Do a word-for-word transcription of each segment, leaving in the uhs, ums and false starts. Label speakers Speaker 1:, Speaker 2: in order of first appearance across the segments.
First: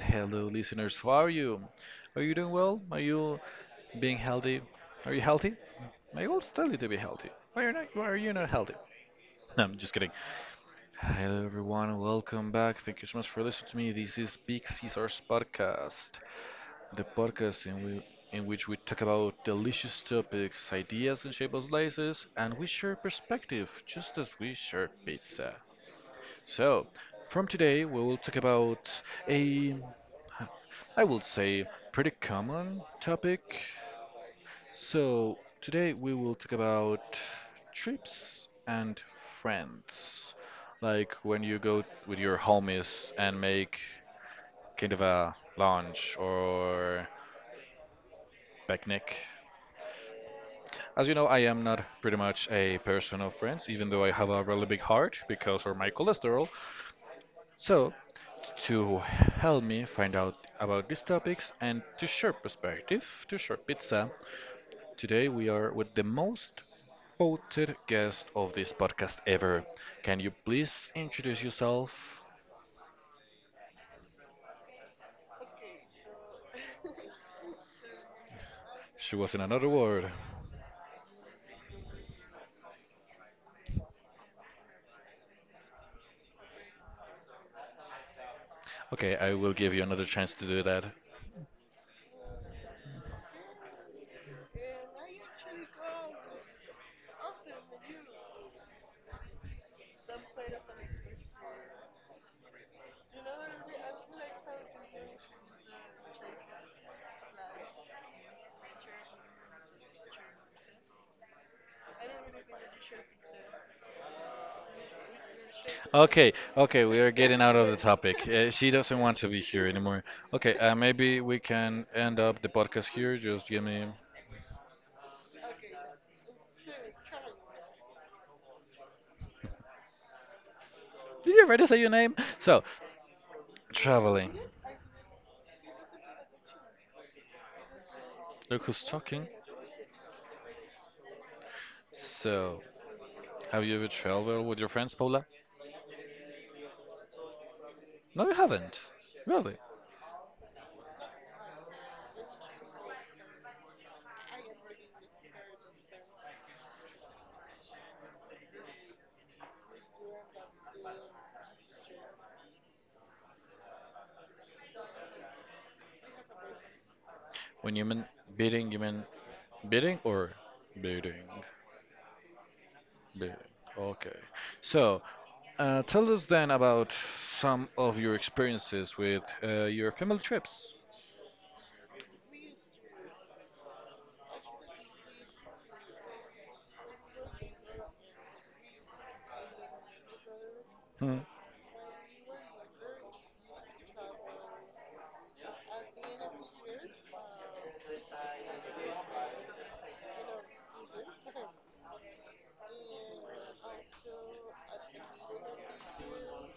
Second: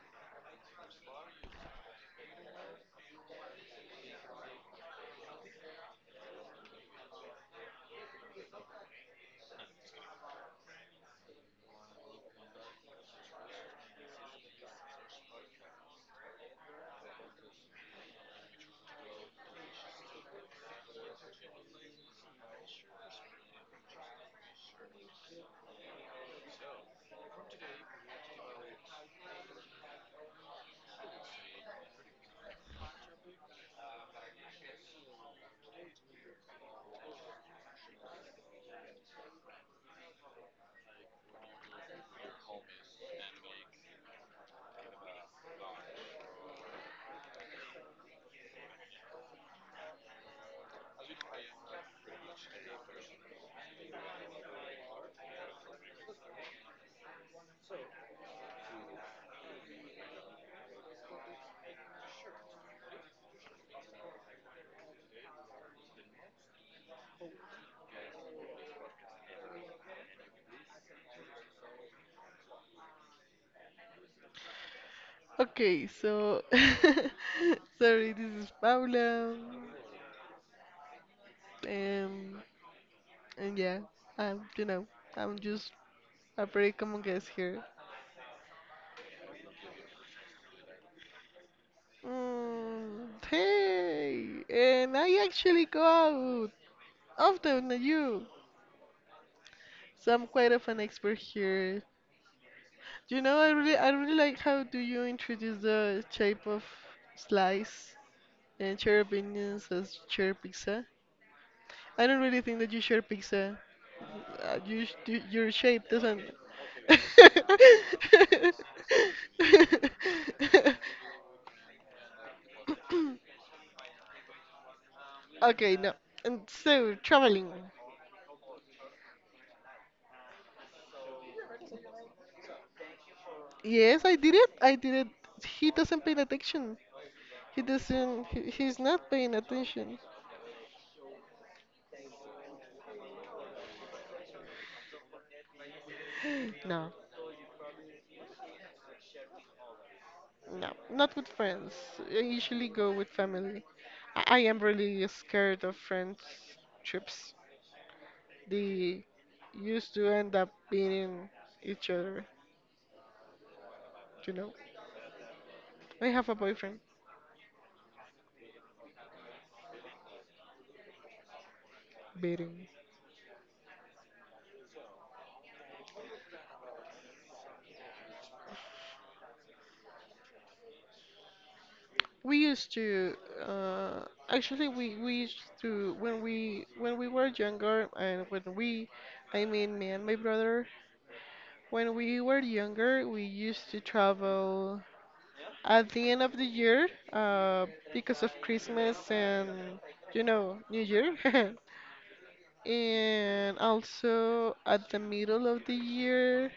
Speaker 1: Hello, listeners. How are you? Are you doing well? Are you being healthy? Are you healthy? I always tell you to be healthy. Why are you not? Why are you not healthy? No, I'm just kidding. Hello, everyone. Welcome back. Thank you so much for listening to me. This is Big Caesar's podcast, the podcast in we. In which we talk about delicious topics, ideas, and shapeless slices, and we share perspective just as we share pizza. So, from today we will talk about a, I will say, pretty common topic. So, today we will talk about trips and friends. Like when you go with your homies and make kind of a lunch or picnic. As you know, I am not pretty much a person of friends, even though I have a really big heart because of my cholesterol. So, to help me find out about these topics and to share perspective, to share pizza. Today we are with the most voted guest of this podcast ever. Can you please introduce yourself?
Speaker 2: Sorry, this is
Speaker 1: She was
Speaker 2: Paula.
Speaker 1: in another word.
Speaker 2: Um, and yeah, I'm, you know, I'm just a pretty common guest here.
Speaker 1: Okay, I will give you another chance to do that.
Speaker 2: Mm, hey, and I actually go out often than you, so I'm quite of an expert here. You know, I really, I really like how do you introduce the shape of slice and share opinions as share pizza. I don't really think that you share pizza. Uh, you, sh- y- your shape doesn't.
Speaker 1: Okay, okay, we are getting out of the topic. Uh, she doesn't want to be here anymore. Okay, uh, maybe we can end up the podcast here. Just give me.
Speaker 2: Okay, no. And so traveling.
Speaker 1: Did you already say your name? So,
Speaker 2: Yes, I
Speaker 1: traveling.
Speaker 2: did it. I did it. He doesn't pay attention. He doesn't. He,
Speaker 1: Look
Speaker 2: he's
Speaker 1: who's
Speaker 2: not
Speaker 1: talking.
Speaker 2: paying attention.
Speaker 1: So, have you ever traveled with your friends, Paula?
Speaker 2: No,
Speaker 1: No, you haven't. Really?
Speaker 2: no, not with friends. I usually go with family. I, I am really scared of friends trips. They used to end up beating each other. You know. I have a boyfriend
Speaker 1: When you mean beating, you mean beating or beating?
Speaker 2: beating.
Speaker 1: Beating. Okay. So, uh, tell us then about some of your experiences with uh, your family trips.
Speaker 2: We used to uh, actually, we, we used to when we when we were younger, and when we I mean me and my brother,
Speaker 1: Hmm.
Speaker 2: when we were younger we used to travel at the end of the year uh, because of Christmas and you know New Year, and also at the middle of the year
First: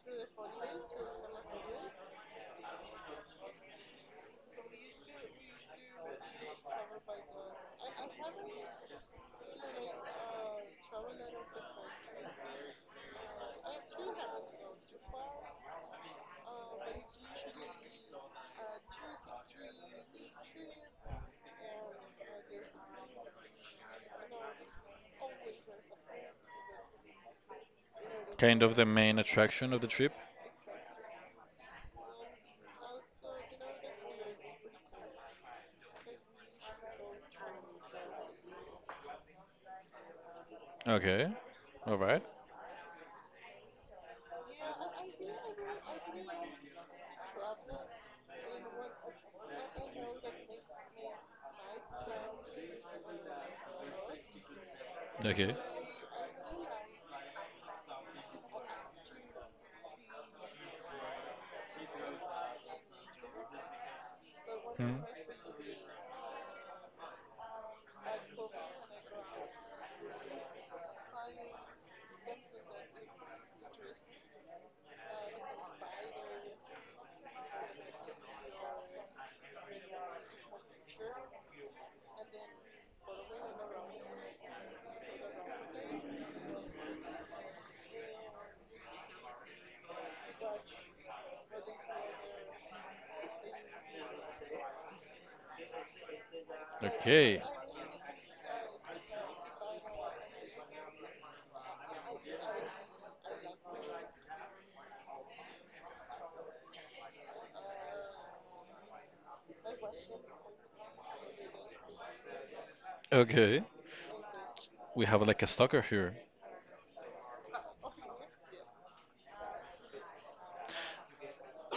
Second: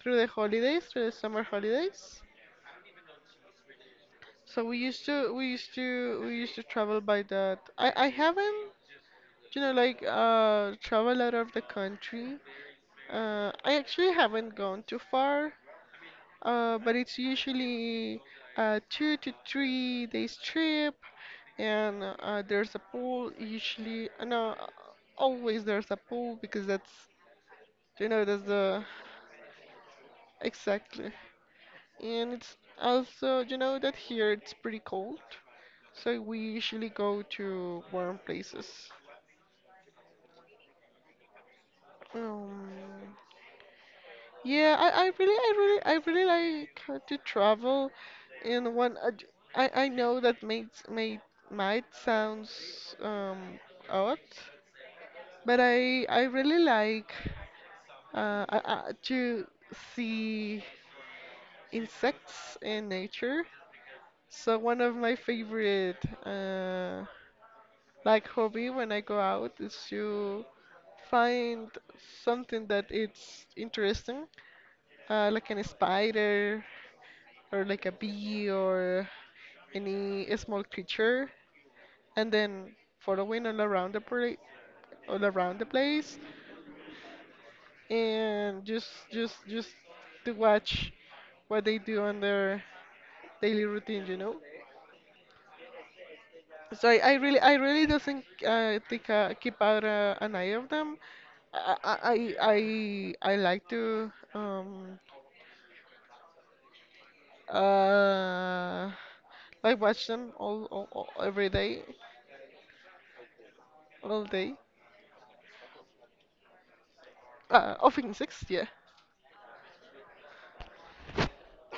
Speaker 2: through the holidays through the summer holidays. So we used to we used to we used to travel by that. I I haven't, you know like uh travel out of the country. Uh, I actually haven't gone too far. Uh, but it's usually a two to three days trip, and uh, there's a pool usually. Uh, no, always there's a pool because that's, you know that's
Speaker 1: Kind of
Speaker 2: the,
Speaker 1: the main attraction of the trip.
Speaker 2: exactly. And it's also, you know that here it's pretty cold, so we usually go to warm places.
Speaker 1: Okay. All right.
Speaker 2: Um, yeah, I, I really, I really, I really like uh, to travel. And one, uh, j- I, I know that may, may, might sounds um odd,
Speaker 1: Okay.
Speaker 2: but I, I really like, uh, I, I, to see insects in nature. So one of
Speaker 1: Hmm.
Speaker 2: my favorite uh like hobby when I go out is to find something that it's interesting, uh, like an spider or like a bee or any small creature, and then following all around the pra- all around the place, and just just just to watch what they do on their daily routine you know So I, I really
Speaker 1: Okay.
Speaker 2: I really doesn't uh, think uh, keep out uh, an eye of them. I I I, I I like to um uh like watch them all, all, all every day,
Speaker 1: Okay.
Speaker 2: all day.
Speaker 1: We have like a stalker here.
Speaker 2: Uh, often six, yeah.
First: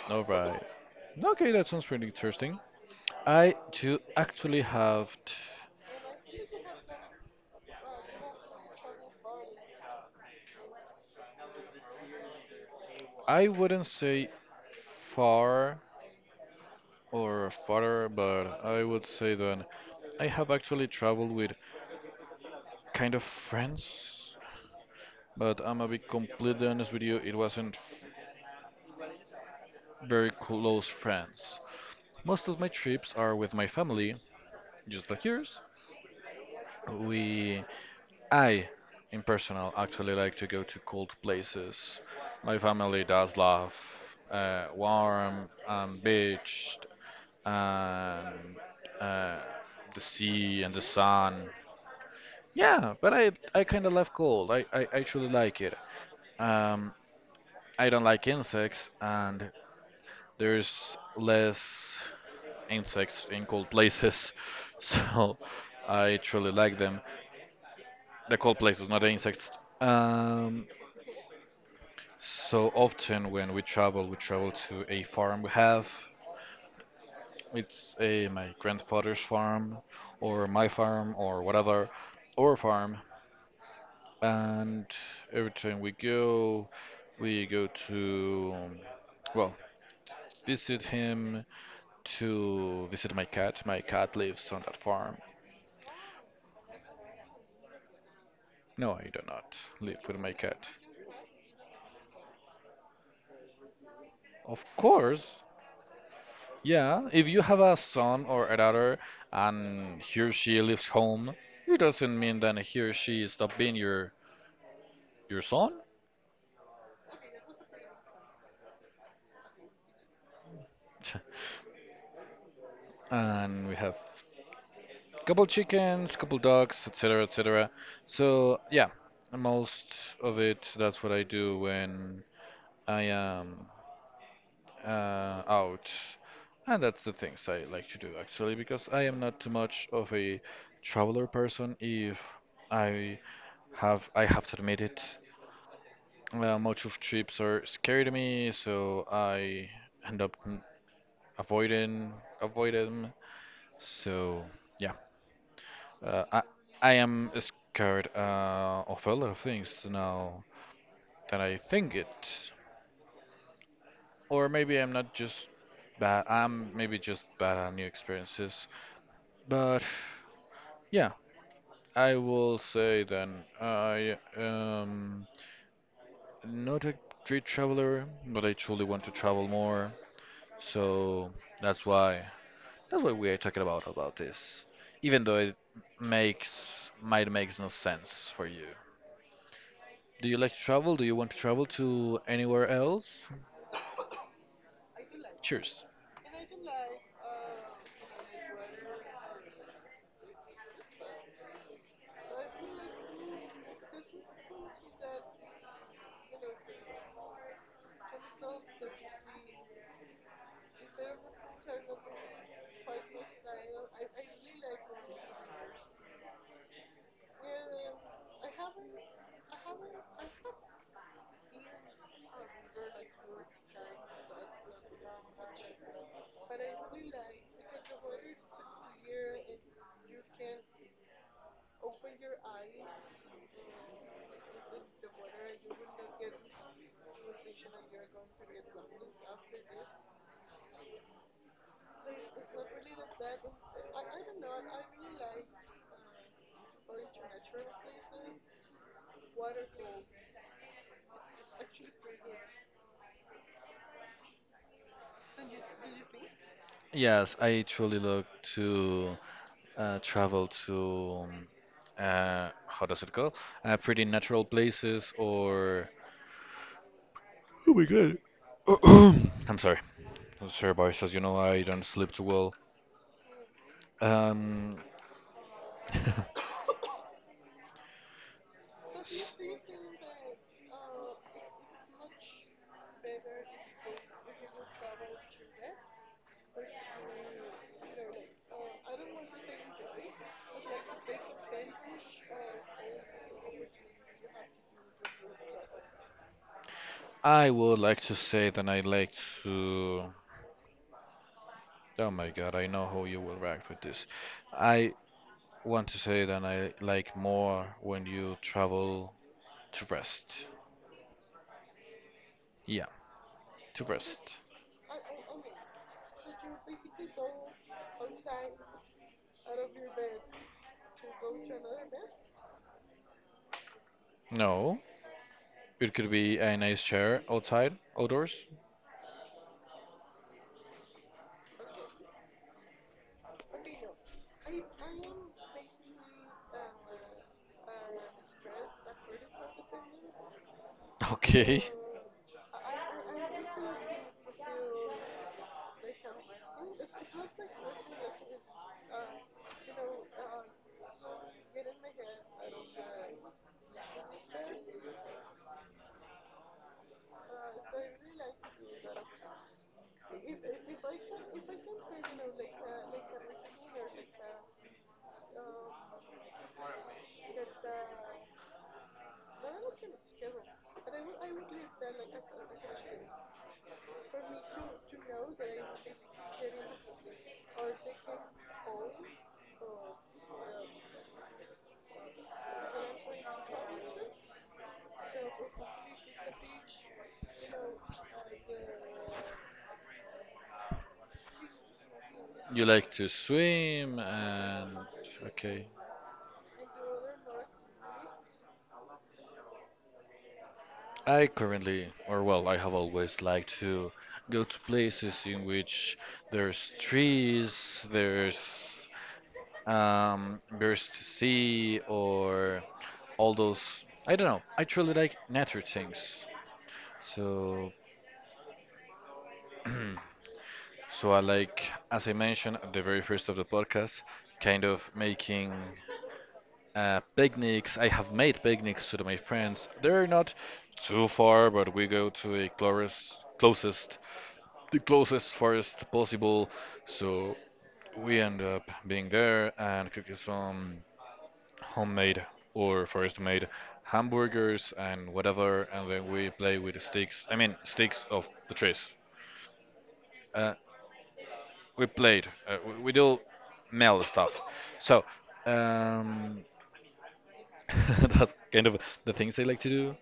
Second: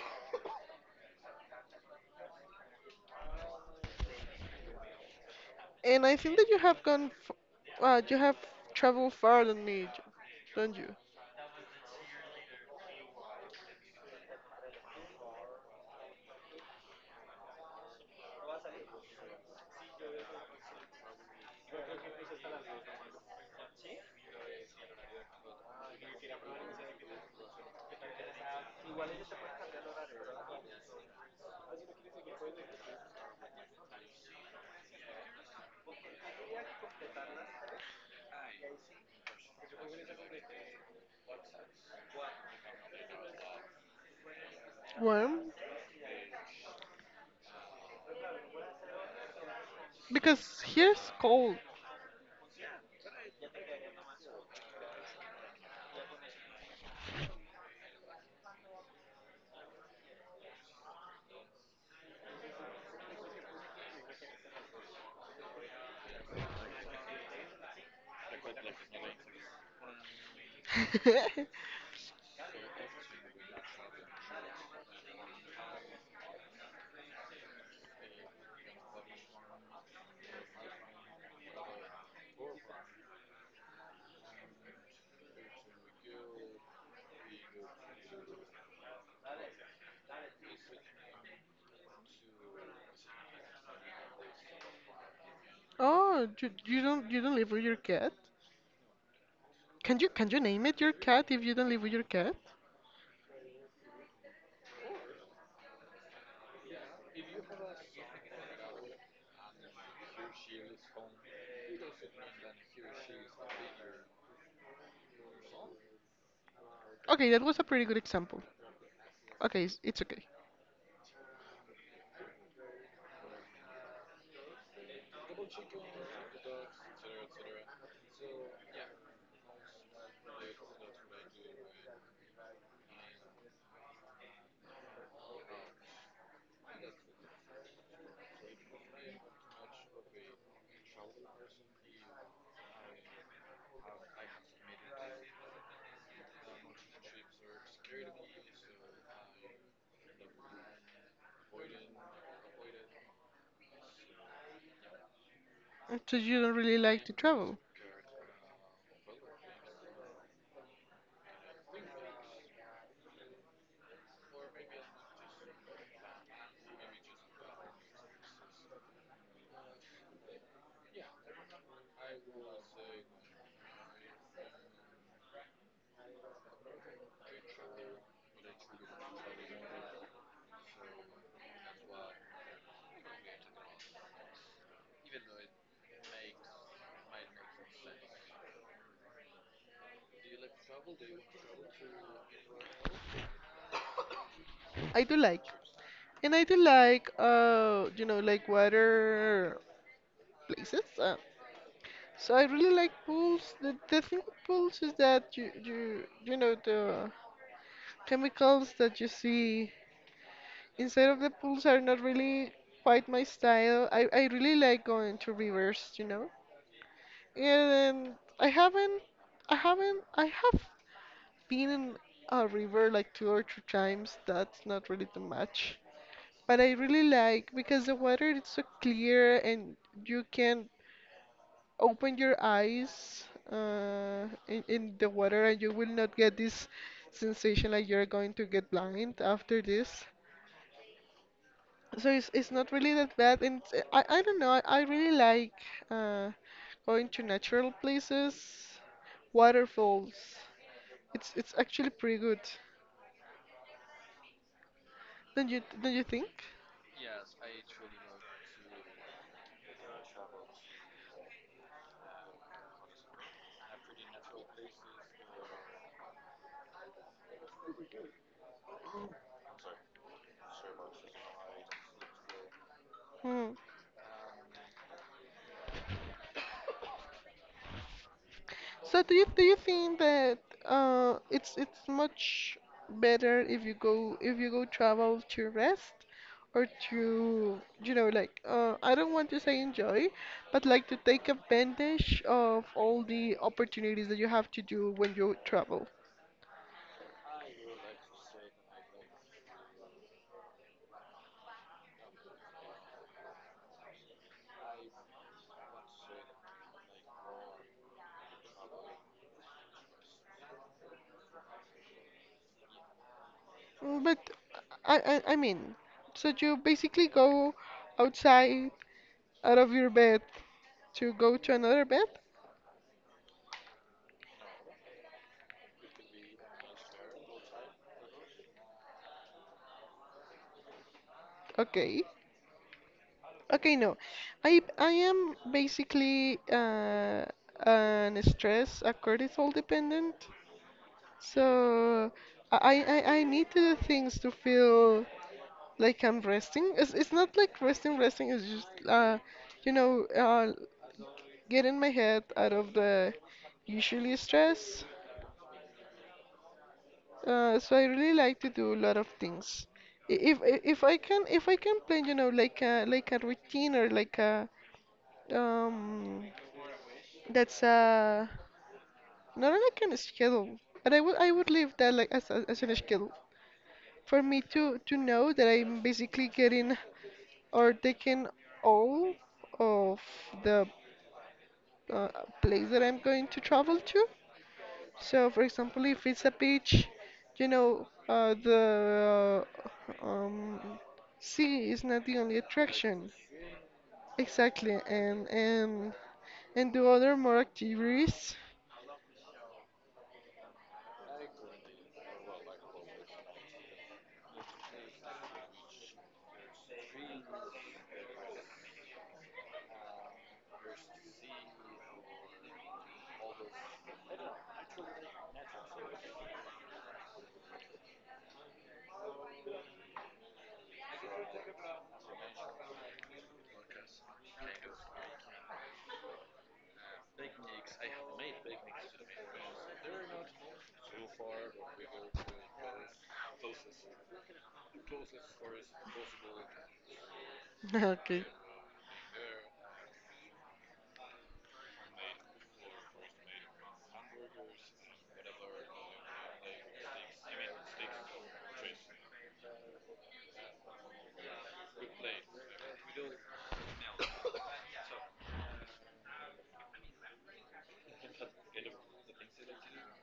Speaker 1: All right. Okay, that sounds pretty interesting. I do actually have, t-
Speaker 2: And I think that you have gone, f- uh, you have traveled far than me, j- don't you?
Speaker 1: I wouldn't say far or farther, but I would say that I have actually traveled with kind of friends, but I'm gonna be completely honest with you, it wasn't very close friends. Most of my trips are with my family, just like yours. We I, in personal, actually like to go to cold places. My family does love uh,
Speaker 2: Warm?
Speaker 1: warm and beach and uh, the
Speaker 2: Because
Speaker 1: sea and the
Speaker 2: here's
Speaker 1: sun.
Speaker 2: cold.
Speaker 1: Yeah, but I I kind of love cold. I, I actually like it. Um, I don't like insects, and there's less insects in cold places, so I truly like them. The cold places, not the insects. Um, So often when we travel, we travel to a farm we have. It's a my grandfather's farm, or my farm, or whatever, or farm. And every time we go, we go to, well, visit him to visit my cat. My cat lives on that farm.
Speaker 2: Oh, you, you don't you don't live with your cat?
Speaker 1: No, I do not
Speaker 2: Can
Speaker 1: live
Speaker 2: you
Speaker 1: with
Speaker 2: can
Speaker 1: my
Speaker 2: you name
Speaker 1: cat.
Speaker 2: it your cat if you don't live with your cat?
Speaker 1: Of course, yeah, if you have a son or a daughter and he or she leaves home, it doesn't mean that he or she stop being your your son.
Speaker 2: Okay, that was a pretty good example. Okay, it's, it's okay.
Speaker 1: And we have couple chickens, couple dogs, et cetera, et cetera. So yeah, most of it that's what I do when I am uh, out, and that's the things I like to do actually because I am not too much of a traveler person. If I have I have to admit it. Uh, much of trips are scary to me, so I end up n- avoiding avoid them. So yeah,
Speaker 2: So
Speaker 1: uh,
Speaker 2: you
Speaker 1: I
Speaker 2: don't really
Speaker 1: I
Speaker 2: like to
Speaker 1: am
Speaker 2: travel.
Speaker 1: scared uh, of a lot of things now that I think it, or maybe I'm not just bad. I'm maybe just bad at new experiences. But yeah, I will say then I am not a great traveler, but I truly want to travel more. So that's why. That's what we are talking about about this. Even though it makes might makes no sense for you. Do you like to travel? Do you want to travel to anywhere else?
Speaker 2: I do like,
Speaker 1: Cheers.
Speaker 2: and I do like, uh you know like water places. Uh, So I really like pools. The, the thing with pools is that you you you know the chemicals that you see inside of the pools are not really quite my style. I, I really like going to rivers, you know. And I haven't I haven't I have been in a river like two or three times. That's not really too much. But I really like because the water is so clear, and you can open your eyes uh, in, in the water and you will not get this sensation like you're going to get blind after this. So it's, it's not really that bad, and it's- I, I don't know, I, I really like uh, going to natural places, waterfalls. It's it's actually pretty good. Don't you don't you think?
Speaker 1: Yes, I truly look to uh, travel to uh, how does it go? Uh, pretty natural places or oh my god, I'm sorry, sir, boys. As you know, I don't sleep too well.
Speaker 2: Hmm.
Speaker 1: Um,
Speaker 2: So do you do you think that uh it's it's much better if you go if you go travel to rest, or to, you know like uh I don't want to say enjoy, but like to take advantage of all the opportunities that you have to do when you travel.
Speaker 1: I would like to say that I like to. Oh my God, I know how you will react with this. I want to say that I like more when you travel to rest. Yeah, to
Speaker 2: Mm, But
Speaker 1: rest.
Speaker 2: I I, I mean, so you basically go outside out of your bed to go to another bed?
Speaker 1: No, it could be a nice chair outside, outdoors.
Speaker 2: Okay. Okay, no. I I am basically uh, an stress, a cortisol dependent.
Speaker 1: Okay.
Speaker 2: So I, I I need the things to feel like I'm resting. It's it's not like resting, resting. It's just, uh, you know, uh, getting my head out of the usually stress. Uh, so I really like to do a lot of things. I- If I- if I can if I can plan, you know, like a like a routine, or like a um that's a Not on a kind of schedule, but I would I would leave that like as as, as in a schedule for me to to know that I'm basically getting or taking all of the uh, place that I'm going to travel to. So, for example, if it's a beach, you know, uh, the, uh, um, sea is not the only
Speaker 1: You like to
Speaker 2: attraction.
Speaker 1: swim and
Speaker 2: Exactly, and
Speaker 1: okay.
Speaker 2: and and do other more activities.
Speaker 1: I currently, or well, I have always liked to go to places in which there's trees, there's um, Burst Sea, or all those. I don't know. I truly like nature things. So, so I like, as I mentioned at the very first of the podcast, kind of making uh, picnics. I have made picnics to my friends. They're not too far, but we go to a closest, closest, the closest forest possible. So we
Speaker 2: Okay.
Speaker 1: end up being there and cooking some homemade or forest made hamburgers and whatever, and then we play with sticks. I mean, sticks of the trees. Uh, we played. Uh, we, we do male stuff. So um, that's kind of the things I like to do.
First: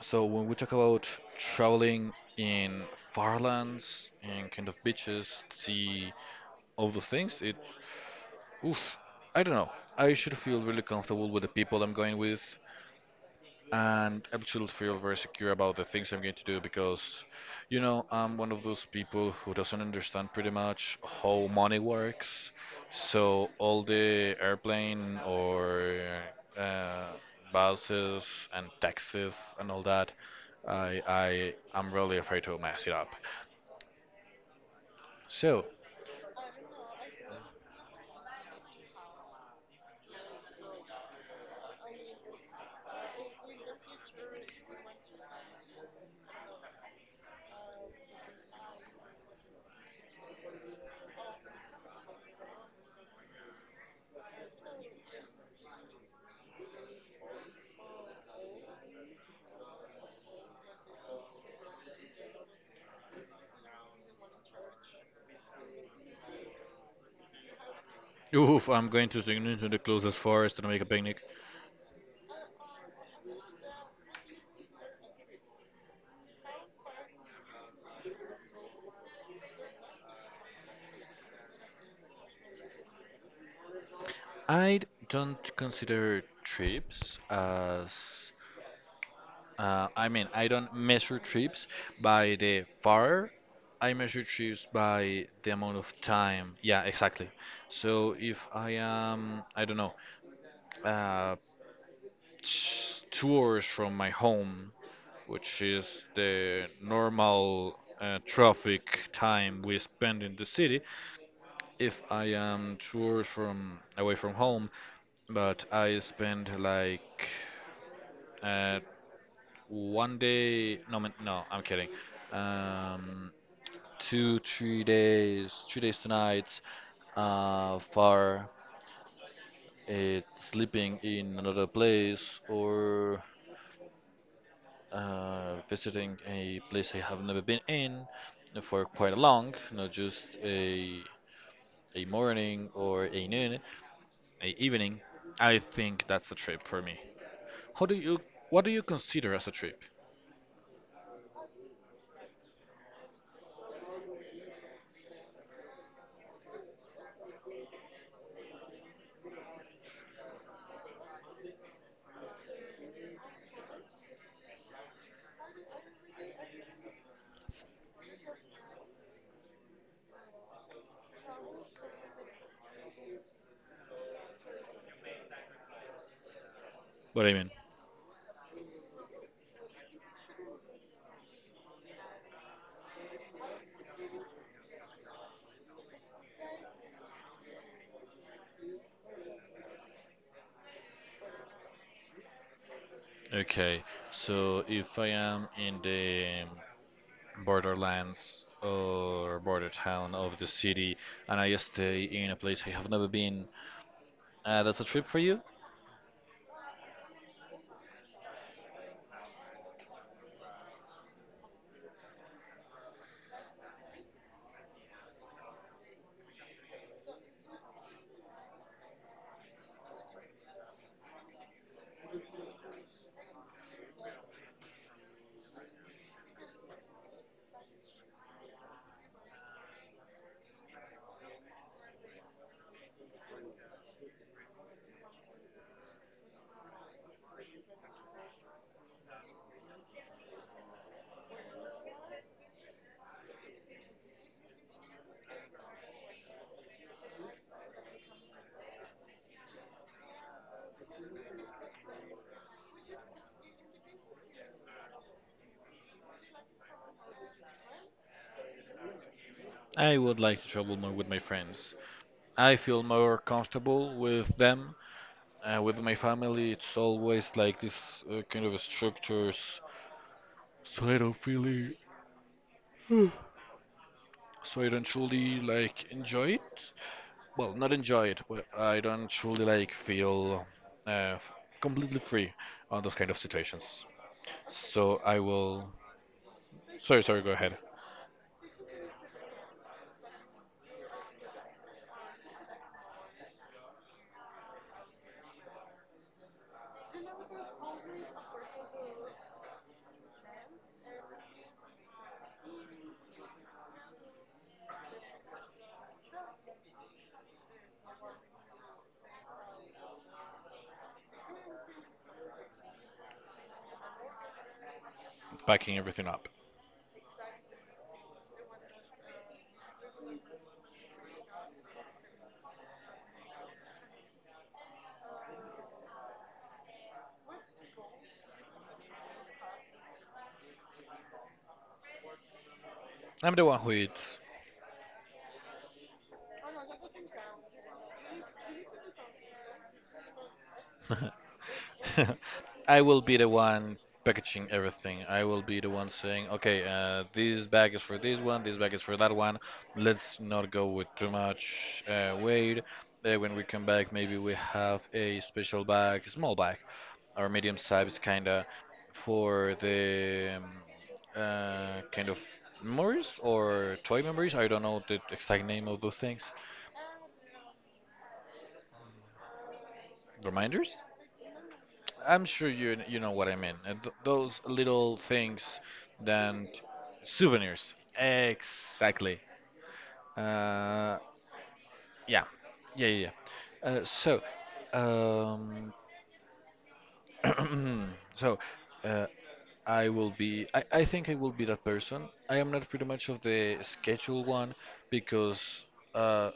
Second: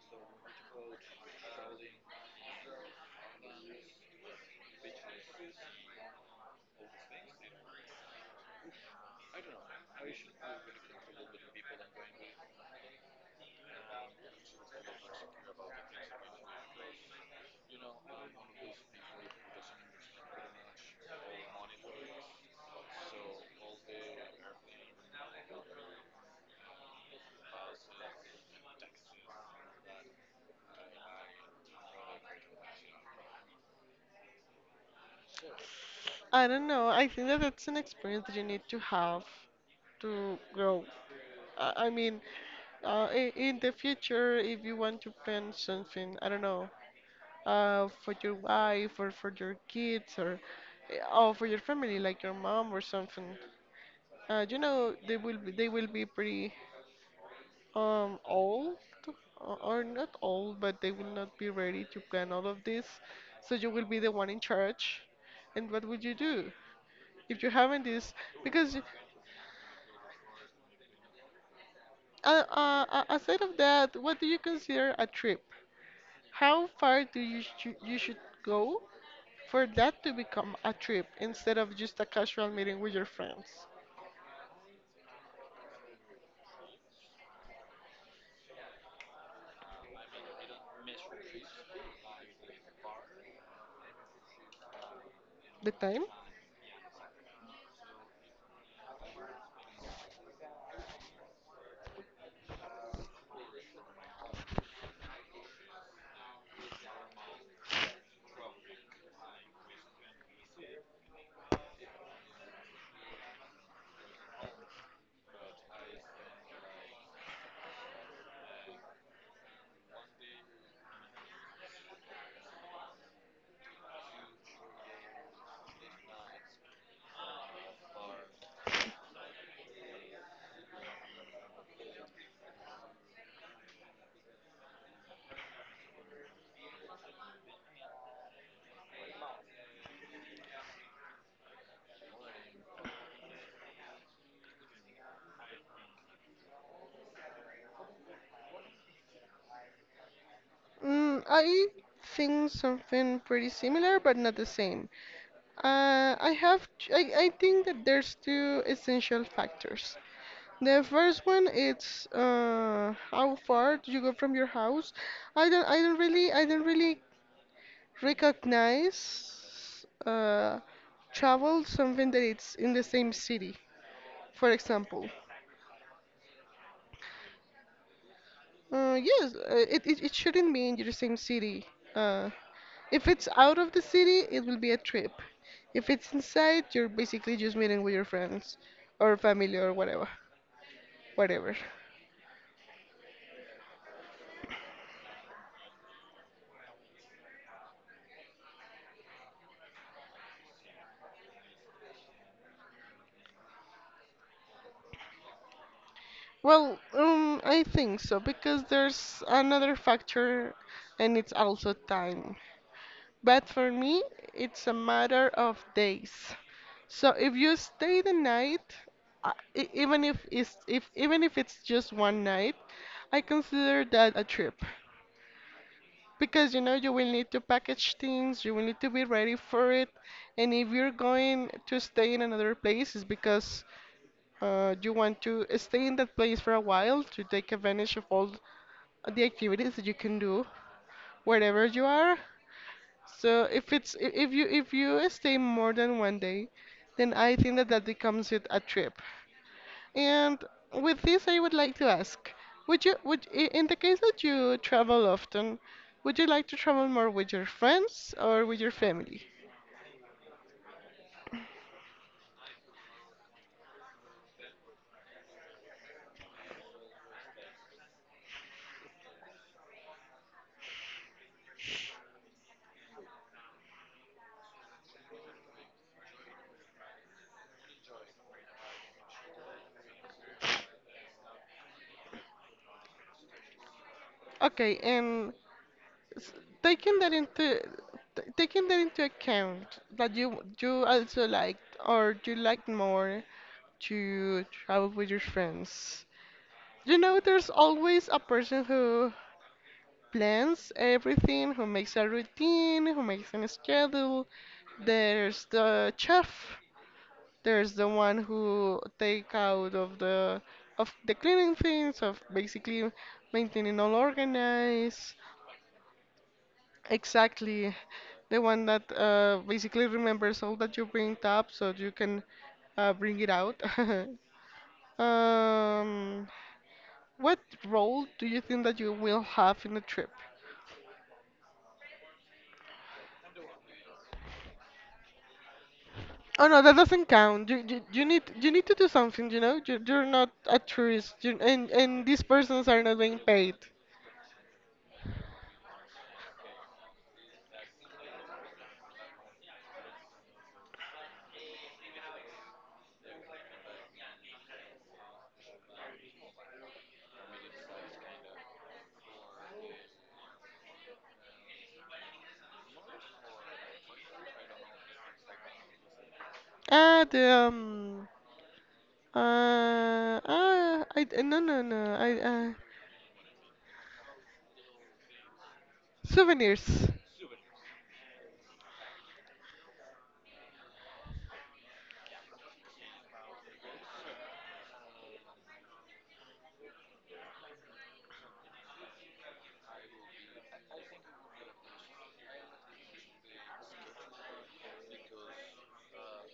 Speaker 1: So when we talk about traveling in far lands, in kind of beaches, sea, all those things, it, oof. I don't know. I should feel really comfortable with the people I'm going with, and I should feel very secure about the things I'm going to do because, you know, I'm one of those people who doesn't understand pretty much how money works. So all the airplane or uh, buses and taxes and all that, I I am really afraid to mess it up. So,
Speaker 2: I don't know. I think that that's an experience that you need to have to grow. I, I mean, uh, i- in the future, if you want to plan something, I don't know, uh, for your wife or for your kids or uh, or for your family, like your mom or something, uh, you know, they will be, they will be pretty um old, o- or not old, but they will not be ready to plan all of this. So you will be the one in charge. And what would you do if you haven't this?
Speaker 1: oof,
Speaker 2: Because
Speaker 1: I'm going to swing into the closest forest and make a picnic.
Speaker 2: uh, uh, uh, aside of that, what do you consider a trip? How far do you sh- you should go for that to become a trip instead of just a casual meeting with your friends?
Speaker 1: I don't consider trips as Uh, I mean, I don't measure trips by the far. I measure trips by the
Speaker 2: The
Speaker 1: amount of
Speaker 2: time?
Speaker 1: time. Yeah, exactly. So if I am, I don't know, uh, t- two hours from my home, which is the normal uh, traffic time we spend in the city, if I am two hours from away from home, but I spend like uh, One day, no, man- no, I'm kidding. Um, two, three days three days, two nights, uh, for uh, sleeping in another place or uh, visiting a place I have never been in for quite long, not just a a morning or a noon, a evening. I think that's a trip for me. How do you, what do you consider as a trip?
Speaker 2: Mm, I think something pretty similar, but not the same. Uh, I have t- I, I think that there's two essential factors. The first one is, uh, how far do you go from your house? I don't I don't really I don't really recognize, uh, travel something that it's in the same city, for example.
Speaker 1: What do you mean?
Speaker 2: Uh, yes, uh, it, it, it shouldn't be in your same city. Uh, if it's out of the city, it will be a trip. If it's inside, you're basically just meeting with your friends or family or whatever, whatever.
Speaker 1: Okay, so if I am in the borderlands or border town of the city and I stay in a place I have never been, uh, that's a trip for you?
Speaker 2: Well, um, I think so because there's another factor, and it's also time. But for me, it's a matter of days. So if you stay the night, uh, e- even if it's if even if it's just one night, I consider that a trip, because you know you will need to package things, you will need to be ready for it, and if you're going to stay in another place, it's because uh, you want to stay in that place for a while to take advantage of all the activities that you can do wherever you are. So if it's I- if you if you stay more than one day, then I think that that becomes it a trip. And with this, I would like to ask, would you would I- in the case that you travel often, would you like to travel more with your friends or with your family?
Speaker 1: I would like to travel more with my friends. I feel more comfortable with them. Uh, with my family, it's always like this uh, kind of structures, so I don't really, so I don't truly like enjoy it. Well, not enjoy it, but I don't truly like feel uh, f- completely free on those kind of situations.
Speaker 2: Okay,
Speaker 1: So I
Speaker 2: and
Speaker 1: will.
Speaker 2: s- taking
Speaker 1: Sorry,
Speaker 2: that
Speaker 1: sorry. Go ahead.
Speaker 2: into t- taking that into account that you you also liked, or you like more to travel with your friends. You know, there's always a person who plans everything, who makes a routine, who makes a schedule. There's the chef. There's the one who take out of the of the cleaning things, of basically maintaining all organized.
Speaker 1: Backing everything up.
Speaker 2: Exactly. The one that, uh, basically remembers all that you bring up so you can uh, bring it out. Um, what role do you think that you will have in the trip?
Speaker 1: I'm the one who eats.
Speaker 2: Oh no, that doesn't count. You, you you need you need to do something. You know, you you're not a tourist, you, and and these persons
Speaker 1: I
Speaker 2: are not
Speaker 1: will be
Speaker 2: being
Speaker 1: the
Speaker 2: paid.
Speaker 1: one packaging everything. I will be the one saying, okay, uh, this bag is for this one, this bag is for that one. Let's not go with too much uh, weight. Uh, when we come back, maybe we have a special bag, small bag, or medium size kind of for the um, uh, kind of memories or toy memories. I don't know the exact name of those things.
Speaker 2: Ah, the, um, uh,
Speaker 1: Reminders?
Speaker 2: ah, I d- no, no, no, I
Speaker 1: I'm
Speaker 2: uh,
Speaker 1: sure you kn- you know what I mean. Uh, th- those little things, then
Speaker 2: souvenirs.
Speaker 1: souvenirs. Exactly. Uh, yeah, yeah, yeah. yeah. Uh, so, um, so uh, I will be. I, I think I will be that person. I am not pretty much of the schedule one because. Uh,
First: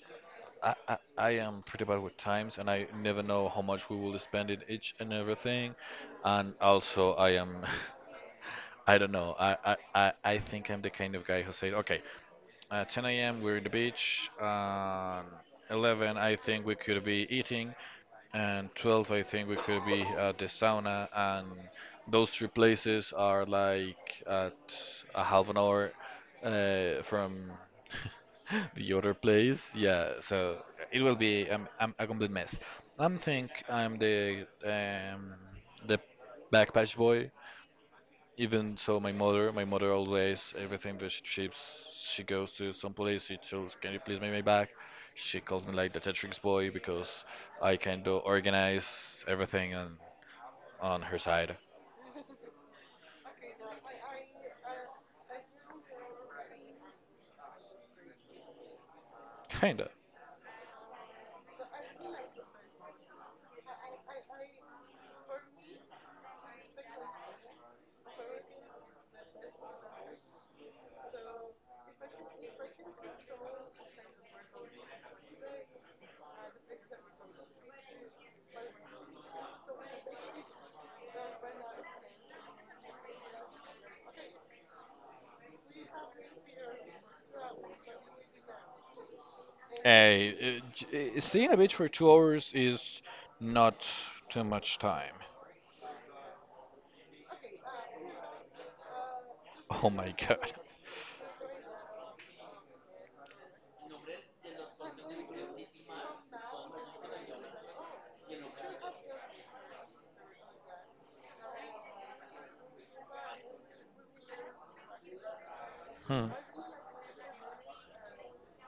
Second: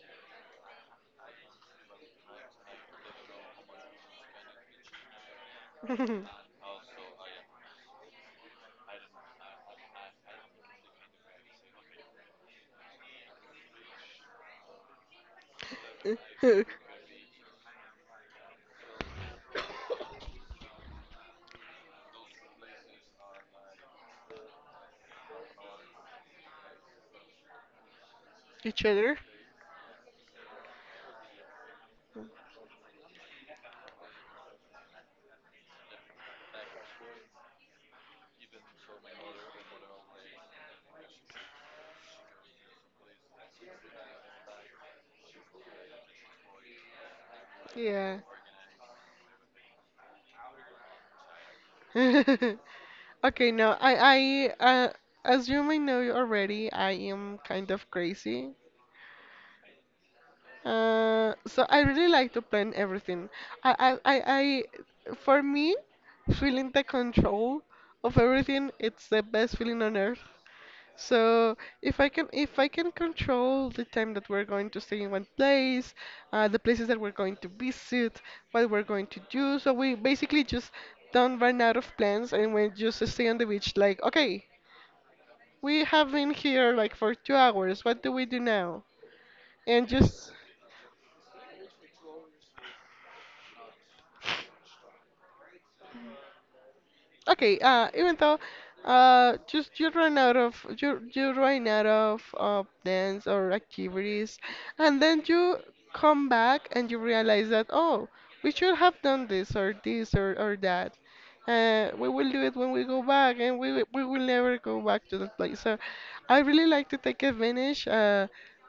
Speaker 1: I, I, I am pretty bad with times and I never know how much we will spend in each and everything. And also, I am, I don't know, I, I, I I think I'm the kind of guy who said, okay, at ten a m, we're in the beach. Um, eleven, I think we could be eating. And twelve, I think we could be at the sauna. And those three places are like at a half an hour uh, from
Speaker 2: Each
Speaker 1: the other
Speaker 2: other.
Speaker 1: place. Yeah, so it will be um, um, a complete mess. I think I'm the um, the backpatch boy, even so my mother my mother always everything that she ships she goes to some place she tells can you please make my bag, she calls me like the Tetris boy because I kind
Speaker 2: Yeah.
Speaker 1: of organize everything on on her side,
Speaker 2: Okay, no, I I uh, as you may know already, I am kind of crazy.
Speaker 1: kind of.
Speaker 2: Uh, so I really like to plan everything. I, I, I, I, for me, feeling the control of everything, it's the best feeling on earth. So if I can, if I can control the time that we're going to stay in one place, uh, the places that we're going to visit, what we're going to do, so we basically just don't run out of plans and we just stay on the beach. Like, okay, we have been here like for two hours. What do we do now? And just
Speaker 1: Hey, uh, j- uh, staying a beach for two hours is not too much time.
Speaker 2: Okay, uh, even though uh, just you
Speaker 1: Oh my
Speaker 2: run out
Speaker 1: god.
Speaker 2: of you you run out of uh, dance or activities, and then you come back and you realize that oh, we should have done this or this or, or that. Uh, we will do it when we go back, and we will- we will never go back to that place. So,
Speaker 1: Hmm.
Speaker 2: I really like to take advantage uh,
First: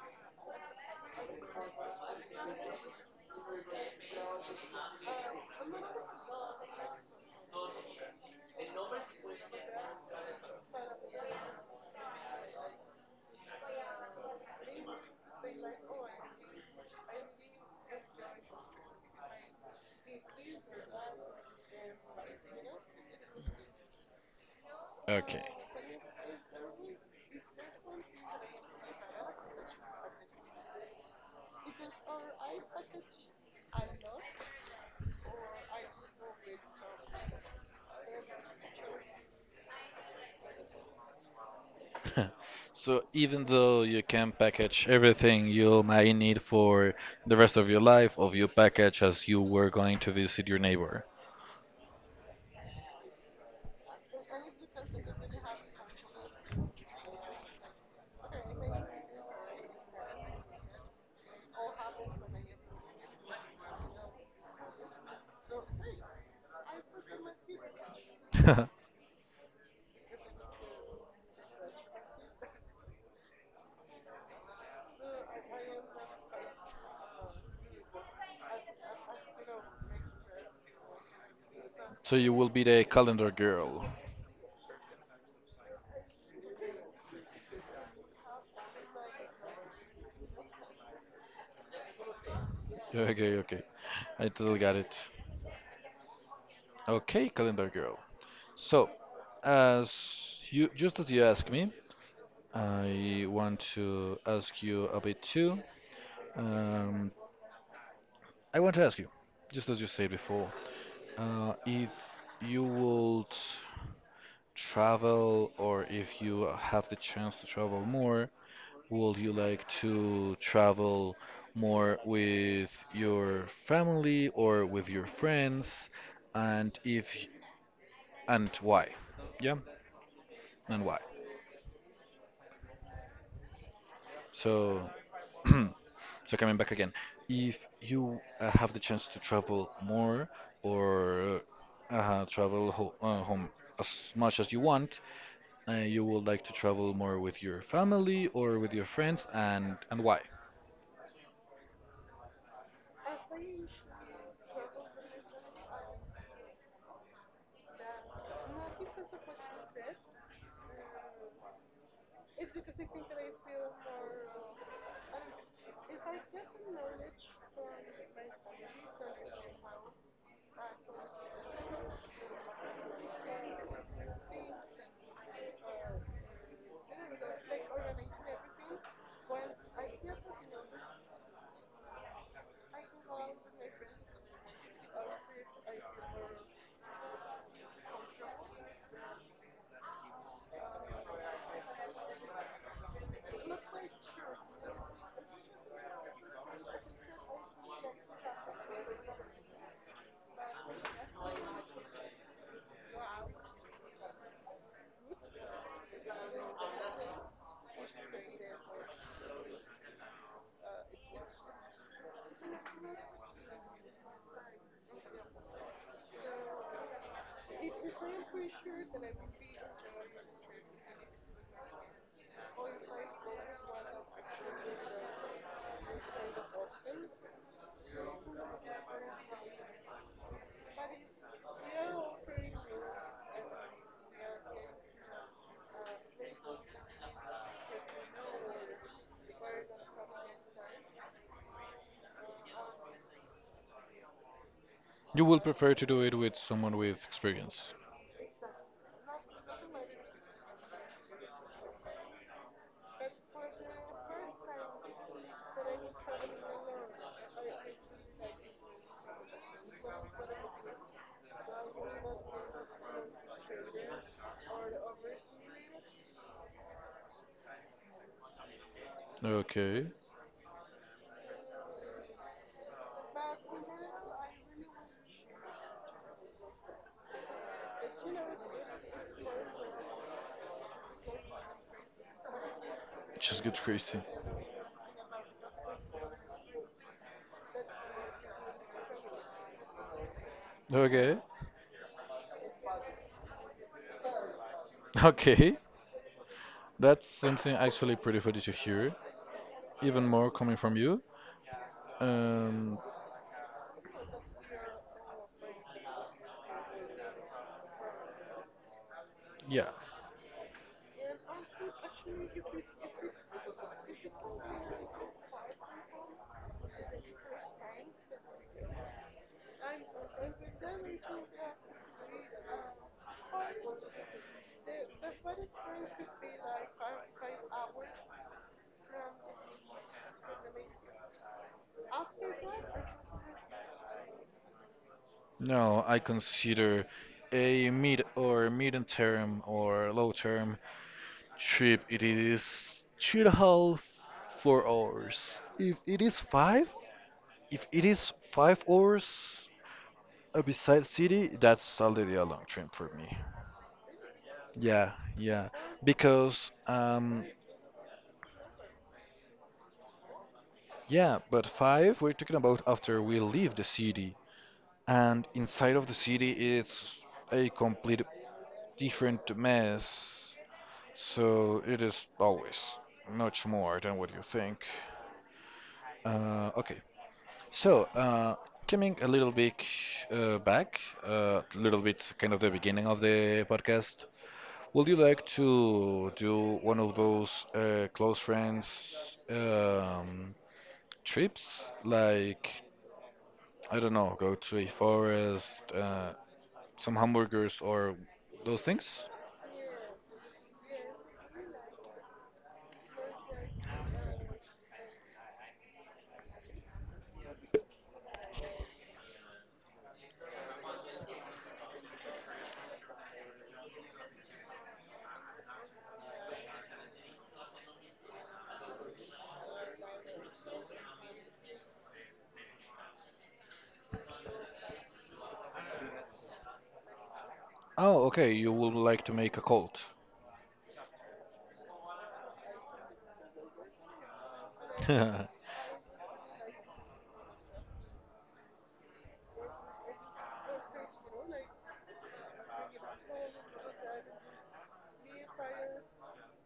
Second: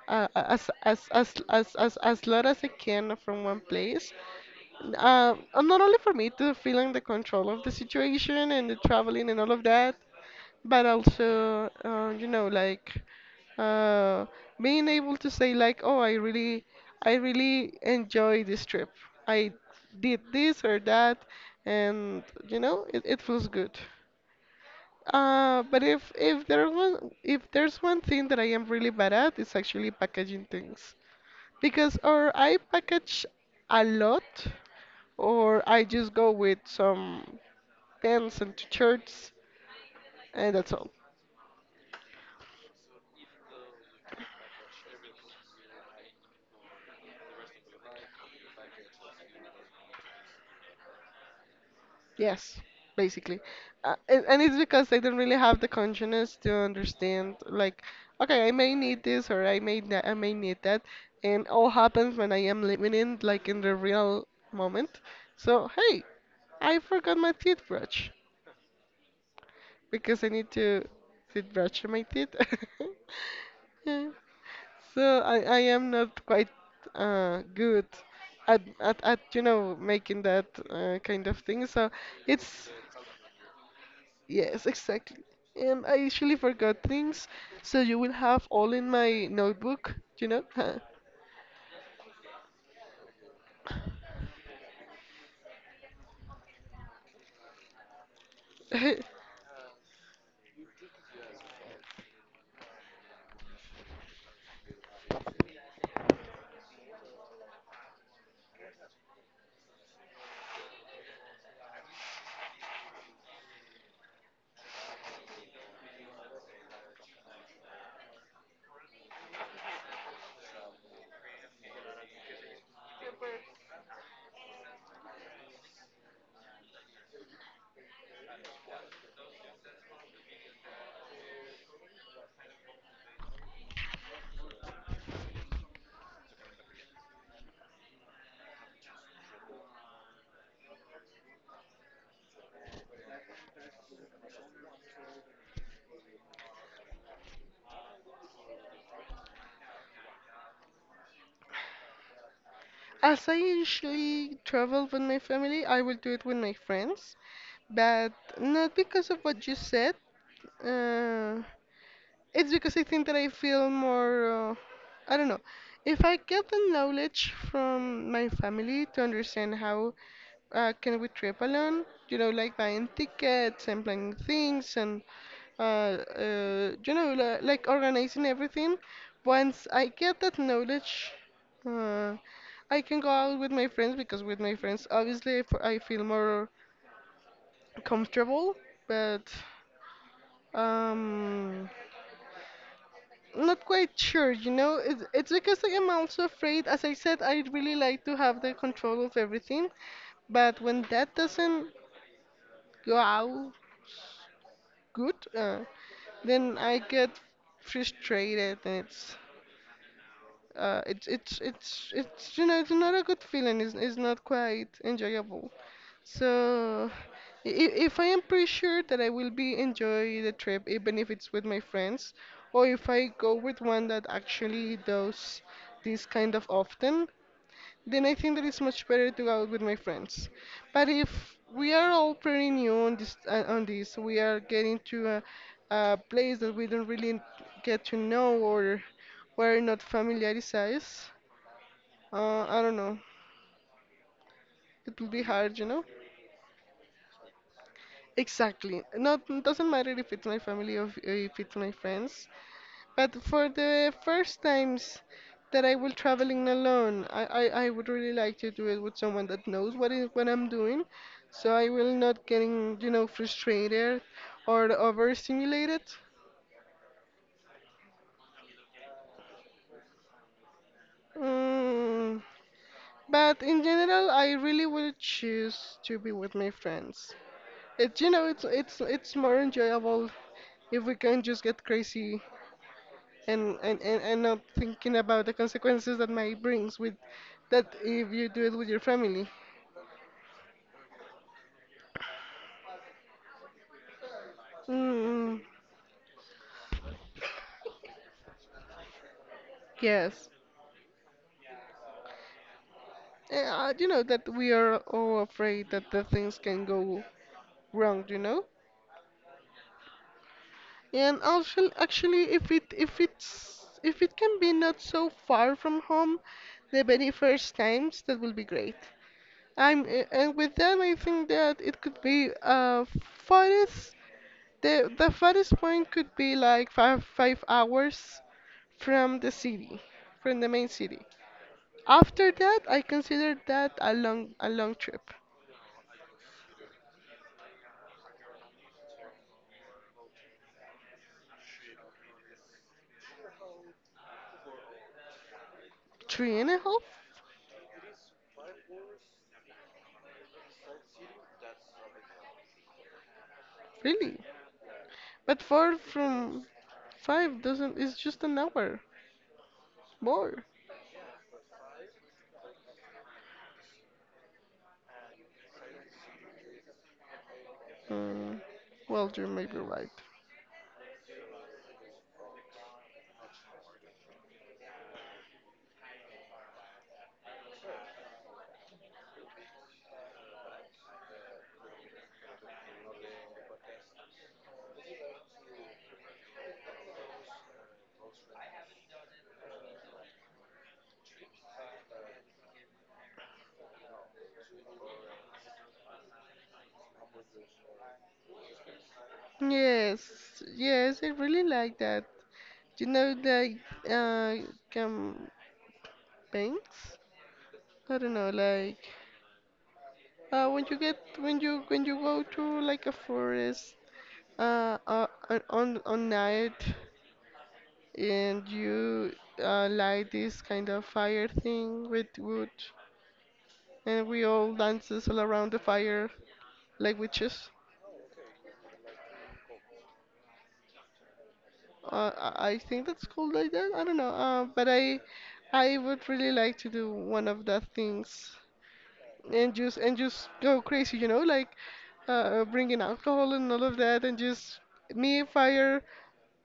Speaker 2: uh, as as as as as as lot as I can from one place, uh, uh, not only for me to feeling the control of the situation and the traveling and all of that, but also, uh, you know, like uh, being able to say like, oh, I really, I really enjoy this trip. I did this or that, and you know, it, it feels good.
Speaker 1: Okay.
Speaker 2: Uh, but if if there was if there's one thing that I am really bad at, it's actually packaging things because or I package a lot or I just go with some pants and t shirts and that's all.
Speaker 1: So even though you can package everything you might need for the rest of your life, of you package as you were going to visit your neighbor.
Speaker 2: Yes, basically. Uh, and, and it's because I don't really have the consciousness to understand like okay, I may need this or I may that I may need that, and all happens when I am living in like in the real moment. So, hey, I forgot my toothbrush because I need to toothbrush my teeth. Yeah. So I, I am not quite uh, good at, at, at you know making that uh, kind of thing. So
Speaker 1: So you will be
Speaker 2: it's,
Speaker 1: the calendar girl.
Speaker 2: yes, exactly. And I usually forgot things, so you will have all in my notebook, you know.
Speaker 1: Okay, okay, okay. I totally got it. Okay, calendar girl. So, as you just as you asked me, I want to ask you a bit too. Um, I want to ask you, just as you said before, uh, if you would travel, or if you have the chance to travel more, would you like to travel more with your family or with your friends? And if and why? Yeah, and why? So, so coming back again, if you uh, have the chance to travel more or uh, travel ho uh, home as much as you want, uh, you would like to travel more with your family or with your friends, and and why?
Speaker 2: As I usually travel with my family, I will do it with my friends, but not because of what you said. Uh, It's because I think that I feel more, uh, I don't know. If I get the knowledge from my family to understand how uh, can we trip alone, you know, like buying tickets and planning things and, uh, uh, you know, li- like organizing everything, once I get that knowledge, uh, I can go out with my friends because with my friends, obviously, I f- I feel more comfortable, but. Um, Not quite sure, you know. It's, it's because I am also afraid, as I said, I really like to have the control of everything, but when that doesn't go out good, uh, then I get frustrated, and it's uh it's it's it's it's you know it's not a good feeling it's, it's not quite enjoyable. So, i- i- if I am pretty sure that I will be enjoy the trip, even if it's with my friends, or if I go with one that actually does this kind of often, then I think that it's much better to go out with my friends. But if we are all pretty new on this, uh, on this, we are getting to a, a place that we don't really get to know or we're not familiarized. Uh, I don't know. It will
Speaker 1: You
Speaker 2: be
Speaker 1: would
Speaker 2: hard, you
Speaker 1: prefer to
Speaker 2: know.
Speaker 1: do it with someone with experience.
Speaker 2: Exactly. Not doesn't matter if it's my family or if if it's my friends. But for the first times that I will traveling alone, I, I, I would really like to do it with someone that knows what is what I'm doing, so I will not getting you know frustrated or overstimulated.
Speaker 1: Okay,
Speaker 2: Mm. But in general, I really would choose to be with my friends. It's you know it's it's it's more enjoyable if we can just get crazy
Speaker 1: just get
Speaker 2: and and,
Speaker 1: crazy.
Speaker 2: and and not thinking about the consequences that might brings with that if you do it with your family.
Speaker 1: Okay,
Speaker 2: Mm,
Speaker 1: okay, that's something actually pretty funny to hear. Even
Speaker 2: yes.
Speaker 1: more coming from you. Um,
Speaker 2: Eh, uh, you know that we are all afraid that the things can go wrong, you know.
Speaker 1: yeah.
Speaker 2: And also, actually, if it if it's if it can be not so far from home, the very first times, that will be great. I'm eh, and with that, I think that it could be, uh farthest the the farthest point could be like five five hours from the city, from the main city. After that, I considered that a long, a long trip.
Speaker 1: No, I consider a mid or medium term or low term trip. It is three and a half, four hours. If it is
Speaker 2: Three and a
Speaker 1: five.
Speaker 2: half,
Speaker 1: If it is five hours uh, beside city, that's already a long train for me.
Speaker 2: really?
Speaker 1: Yeah,
Speaker 2: But
Speaker 1: yeah.
Speaker 2: four from
Speaker 1: Because, um,
Speaker 2: five doesn't. It's just an hour more.
Speaker 1: yeah, but five, we're talking about after we leave the city. And inside of the city, it's a complete
Speaker 2: Hmm. Well, you
Speaker 1: different
Speaker 2: may be
Speaker 1: mess.
Speaker 2: right.
Speaker 1: So it is always much more than what you think. Uh, okay, so uh, coming a little bit uh, back, uh, a little bit kind of the beginning of the podcast. Would you like to do one of those uh, close friends um, trips? Like, I don't know, go to a forest, uh, some hamburgers, or those things?
Speaker 2: Yes, yes, I really like that. You know, like uh, campaigns. I don't know, like uh, when you get when you when you go to like a forest, uh, uh on on on night, and you uh, light this kind of fire thing with wood, and we all dances all around the fire like witches.
Speaker 1: Oh, okay, you would like to make a cult.
Speaker 2: Uh, I I think that's cool like that. I don't know. Uh, but I, I would really like to do one of the things, and just and just go crazy, you know, like uh, bringing alcohol and all of that, and just me fire,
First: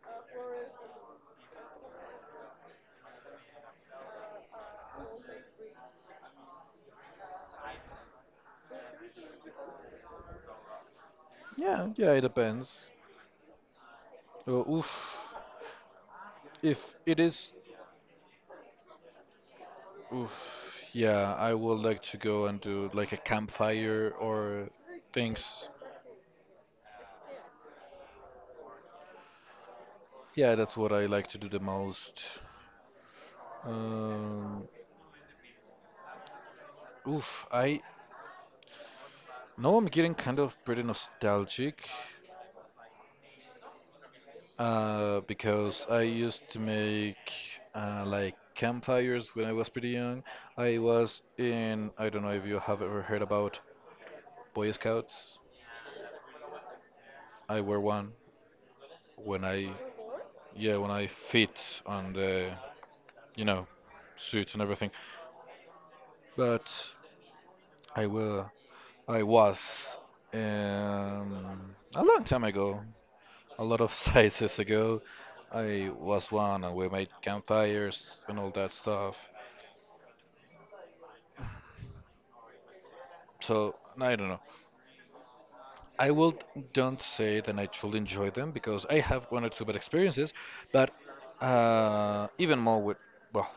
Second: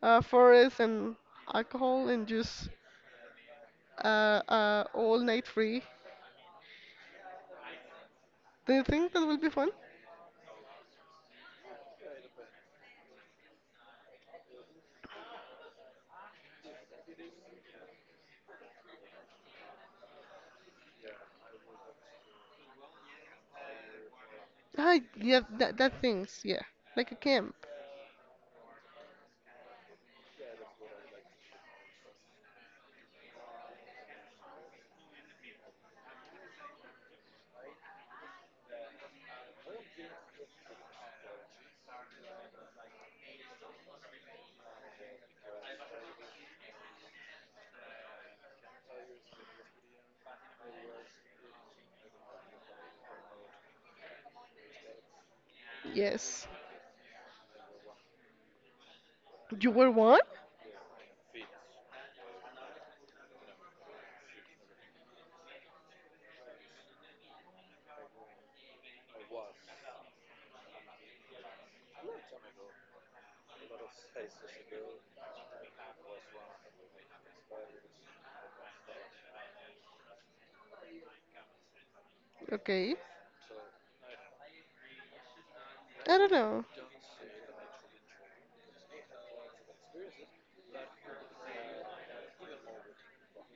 Speaker 2: uh, forest and alcohol, and just uh, uh, all night free. Do you think that will be fun?
Speaker 1: Yeah, yeah, it depends. Uh, oof. If it is, oof, yeah, I would like to go and do like a campfire or
Speaker 2: Hi, yeah,
Speaker 1: things.
Speaker 2: that, that things, yeah. Like a camp.
Speaker 1: Yeah, that's what I like to do the most. Um, Oof, I now I'm getting kind of pretty nostalgic uh, because I used to make uh, like campfires when I was pretty young. I was in, I don't know if you have ever heard about Boy Scouts.
Speaker 2: Yes.
Speaker 1: I were one when I,
Speaker 2: You were one?
Speaker 1: yeah, when I fit on the, you know, suit and everything. But I will, I was um, a long time ago. A lot of sizes ago. I was one and we made campfires and all that stuff.
Speaker 2: Okay.
Speaker 1: So I don't know. I
Speaker 2: I don't
Speaker 1: will
Speaker 2: know.
Speaker 1: don't say that I truly enjoy them because I have one or two bad experiences, but uh, even more with well,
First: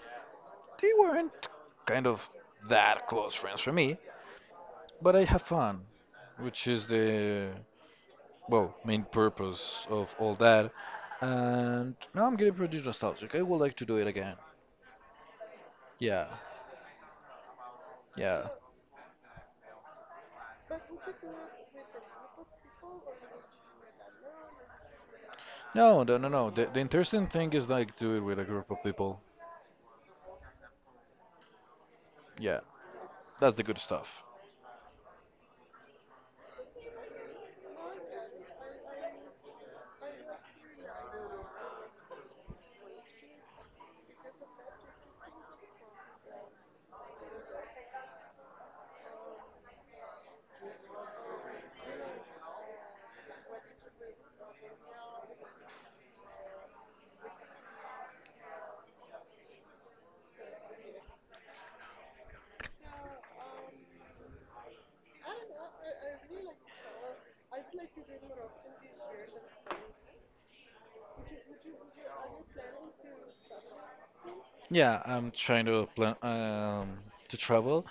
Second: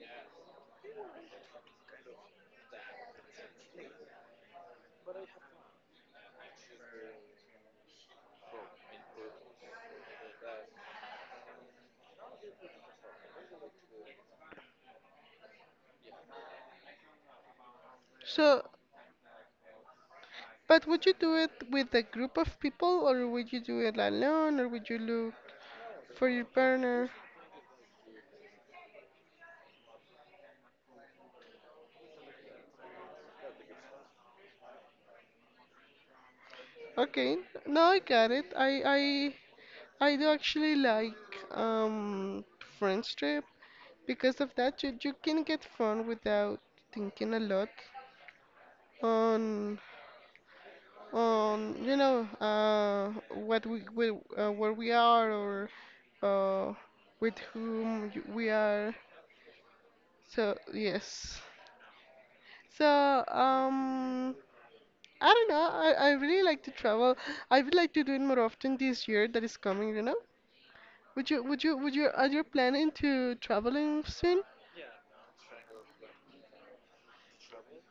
Speaker 1: they weren't kind of that close friends for me, but I have fun, which is the well main purpose of all that. And now I'm getting pretty nostalgic. I would like to do it again. Yeah, yeah.
Speaker 2: So, but would you do it with a group of people, or would you do it alone, or would you look
Speaker 1: No, no, no,
Speaker 2: for your
Speaker 1: no. The, the
Speaker 2: partner?
Speaker 1: interesting thing is like do it with a group of people. Yeah, that's the good stuff.
Speaker 2: Okay. No, I got it. I I I do actually like um friends trip because of that you, you can get fun without thinking a lot on. Um, you know, uh, what we, we uh, where we are, or uh, with whom y- we are. So yes. So um, I don't know. I, I really like to travel. I would like to do it more often this year that is coming. You know, would you would you would you are you planning to traveling soon?
Speaker 1: Yeah, I'm trying to plan um, to travel.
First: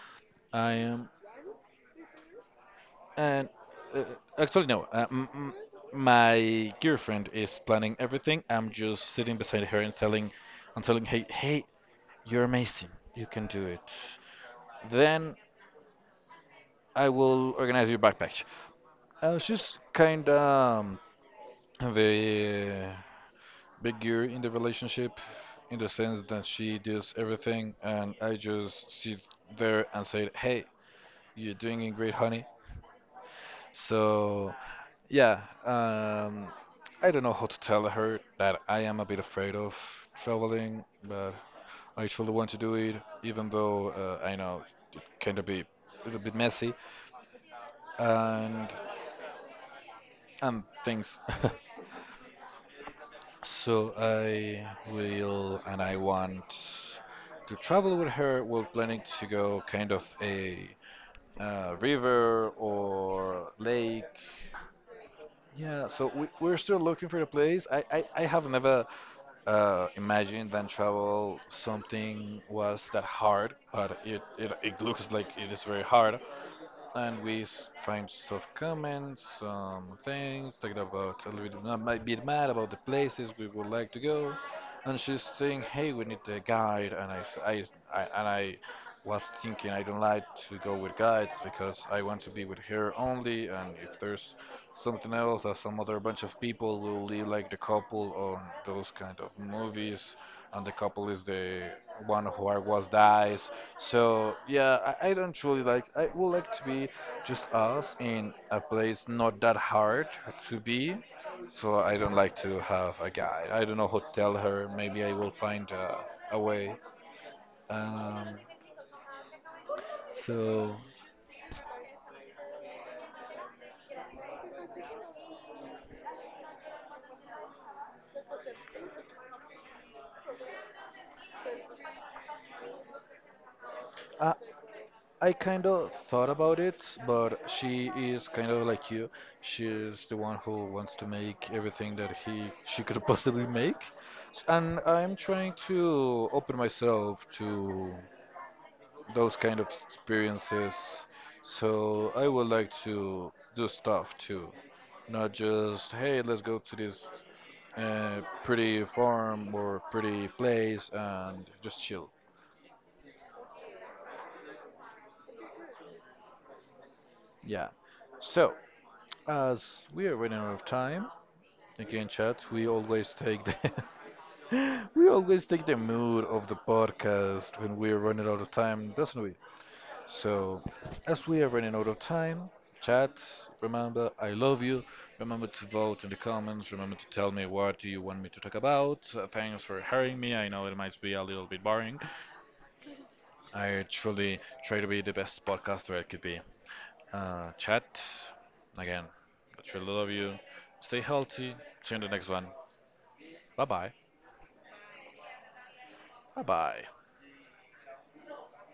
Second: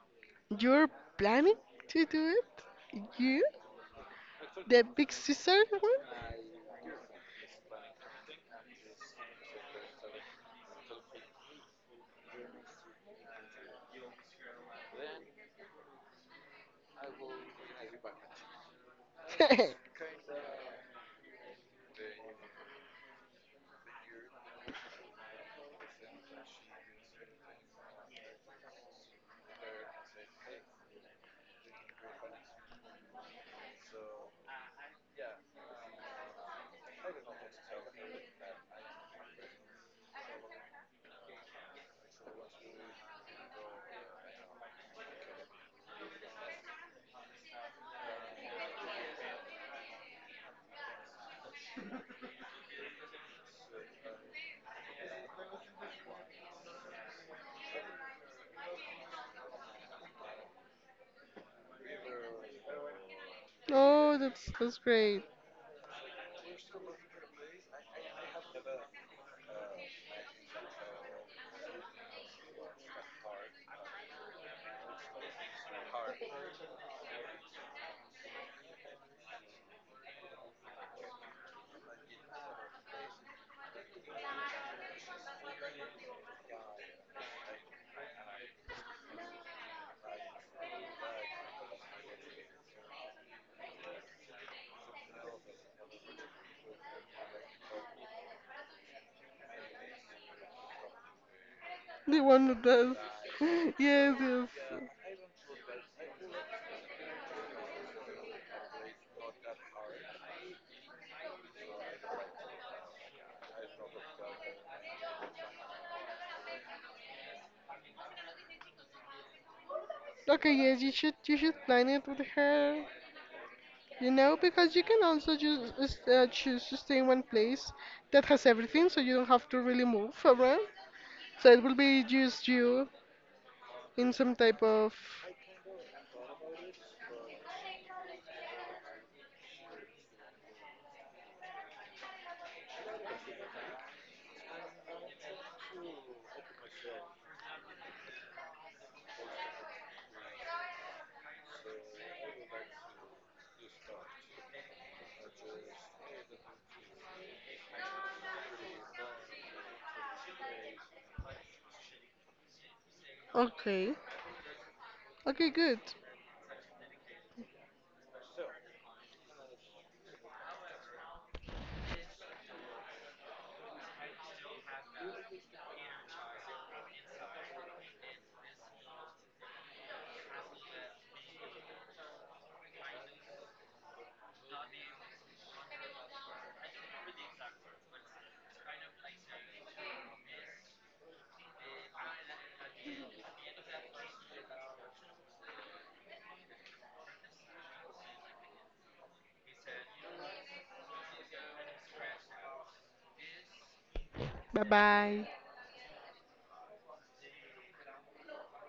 Speaker 1: I
Speaker 2: You're
Speaker 1: am,
Speaker 2: planning to do it? You?
Speaker 1: and uh, Actually no.
Speaker 2: The
Speaker 1: Uh,
Speaker 2: big
Speaker 1: m m
Speaker 2: sister
Speaker 1: My girlfriend is planning everything. I'm just sitting beside her and telling, and telling, hey, hey, you're amazing. You can do it. Then I will organize your backpack. Uh,
Speaker 2: one?
Speaker 1: she's kind of the big gear in the relationship in the sense that she does everything and I just sit there and say, hey, you're doing it great, honey. So, yeah, um, I don't know how to tell her that I am a bit afraid of traveling, but I truly want to do it, even though uh, I know it kind of be a little bit messy and and things. So I will, and I want to travel with her. We're planning to go kind of a uh, river or lake.
Speaker 2: Oh, that's that's great.
Speaker 1: Yeah, so we, we're still looking for a place. I, I, I have never uh, imagined that travel something was that hard, but it, it, it looks like it is very hard. And we s- find some comments, some things, talking about a little bit, I might be mad about the places we would like to go. And she's saying, hey, we need a guide. And I, s- I- I- and I was thinking I don't like to go with guides because I want to be with her only, and if there's something else that some other bunch of people will live like the couple on those kind of movies, and the couple is the
Speaker 2: The
Speaker 1: one who
Speaker 2: one
Speaker 1: are
Speaker 2: that
Speaker 1: was
Speaker 2: does.
Speaker 1: dies.
Speaker 2: Yes,
Speaker 1: So
Speaker 2: yes.
Speaker 1: yeah, I, I don't truly like. I would like to be just us in a place not that hard to be. So I don't like to have a guide. I don't know how to tell her. Maybe I will find uh, a way. Um,
Speaker 2: Okay,
Speaker 1: so
Speaker 2: yes, you should you should plan it with her. You know, because you can also just just, uh, choose to stay in one place that has everything, so you don't have to really move around. So it will be just you in
Speaker 1: I,
Speaker 2: some type of.
Speaker 1: I kind of thought about it, but she is kind of like you. She's the one who wants to make everything that he she could possibly make. S- And I'm trying to open myself to those kind of experiences. So I would like to do stuff too, not just, hey, let's go to this uh, pretty farm or pretty place and just chill.
Speaker 2: Okay. Okay, good.
Speaker 1: Yeah. So, as we are running out of time, again, chat, we always take the we always take the mood of the podcast when we're running out of time, doesn't we? So, as we are running out of time, chat, remember I love you. Remember to vote in the comments. Remember to tell me what do you want me to talk about. Uh, thanks for hearing me. I know it might be a little bit boring. I truly try to be the best podcaster I could be. Uh, chat, again, I truly love you. Stay healthy. See you in the next one. Bye bye.
Speaker 2: Bye bye.
Speaker 1: Bye bye.